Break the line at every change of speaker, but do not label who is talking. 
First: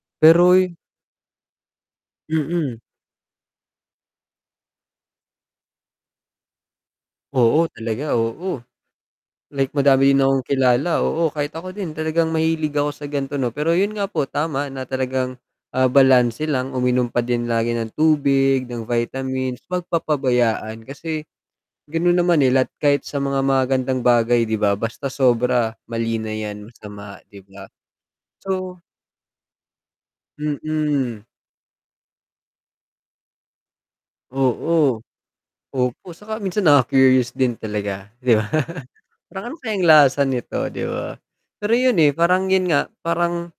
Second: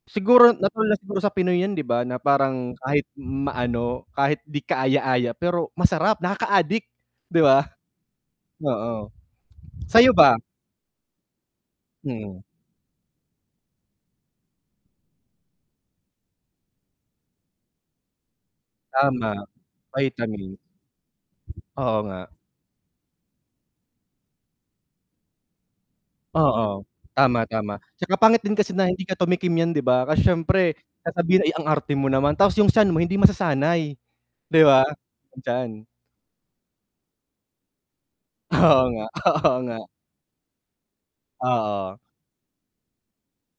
Siguro
Pero y
natural na siguro sa Pinoy yan 'di ba? Na parang
Mm.
kahit maano kahit di kaaya-aya pero masarap, nakaadik, 'di
Oo,
ba?
talaga, oo.
Oo,
Like madami
sa'yo
din
ba?
akong kilala oo, kahit ako din talagang
Mm.
mahilig ako sa gan'to no, pero yun nga po tama na talagang, ah, balanse lang uminom pa din lagi ng tubig, ng
Tama,
vitamins, 'wag
vitamin.
papabayaan, kasi
Oo
ganun
nga.
naman nila at kahit sa mga magagandang bagay 'di ba, basta sobra, mali na yan,
Oo,
masama, 'di
tama,
ba?
tama, 'tsaka pangit din kasi
So
na hindi ka tumikim niyan 'di ba, kasi siyempre
Mm.
sasabihin, "Eh, ang arte mo naman," tapos yung tiyan mo hindi masasanay 'di ba?
Oo,
Ang tiyan.
opo, saka minsan naka-curious din talaga 'di ba?
Oo nga,
Parang,
oo
"Ano
nga.
kayang lasa nito," 'di ba? Pero
Oo.
yun, eh, parang yun nga, parang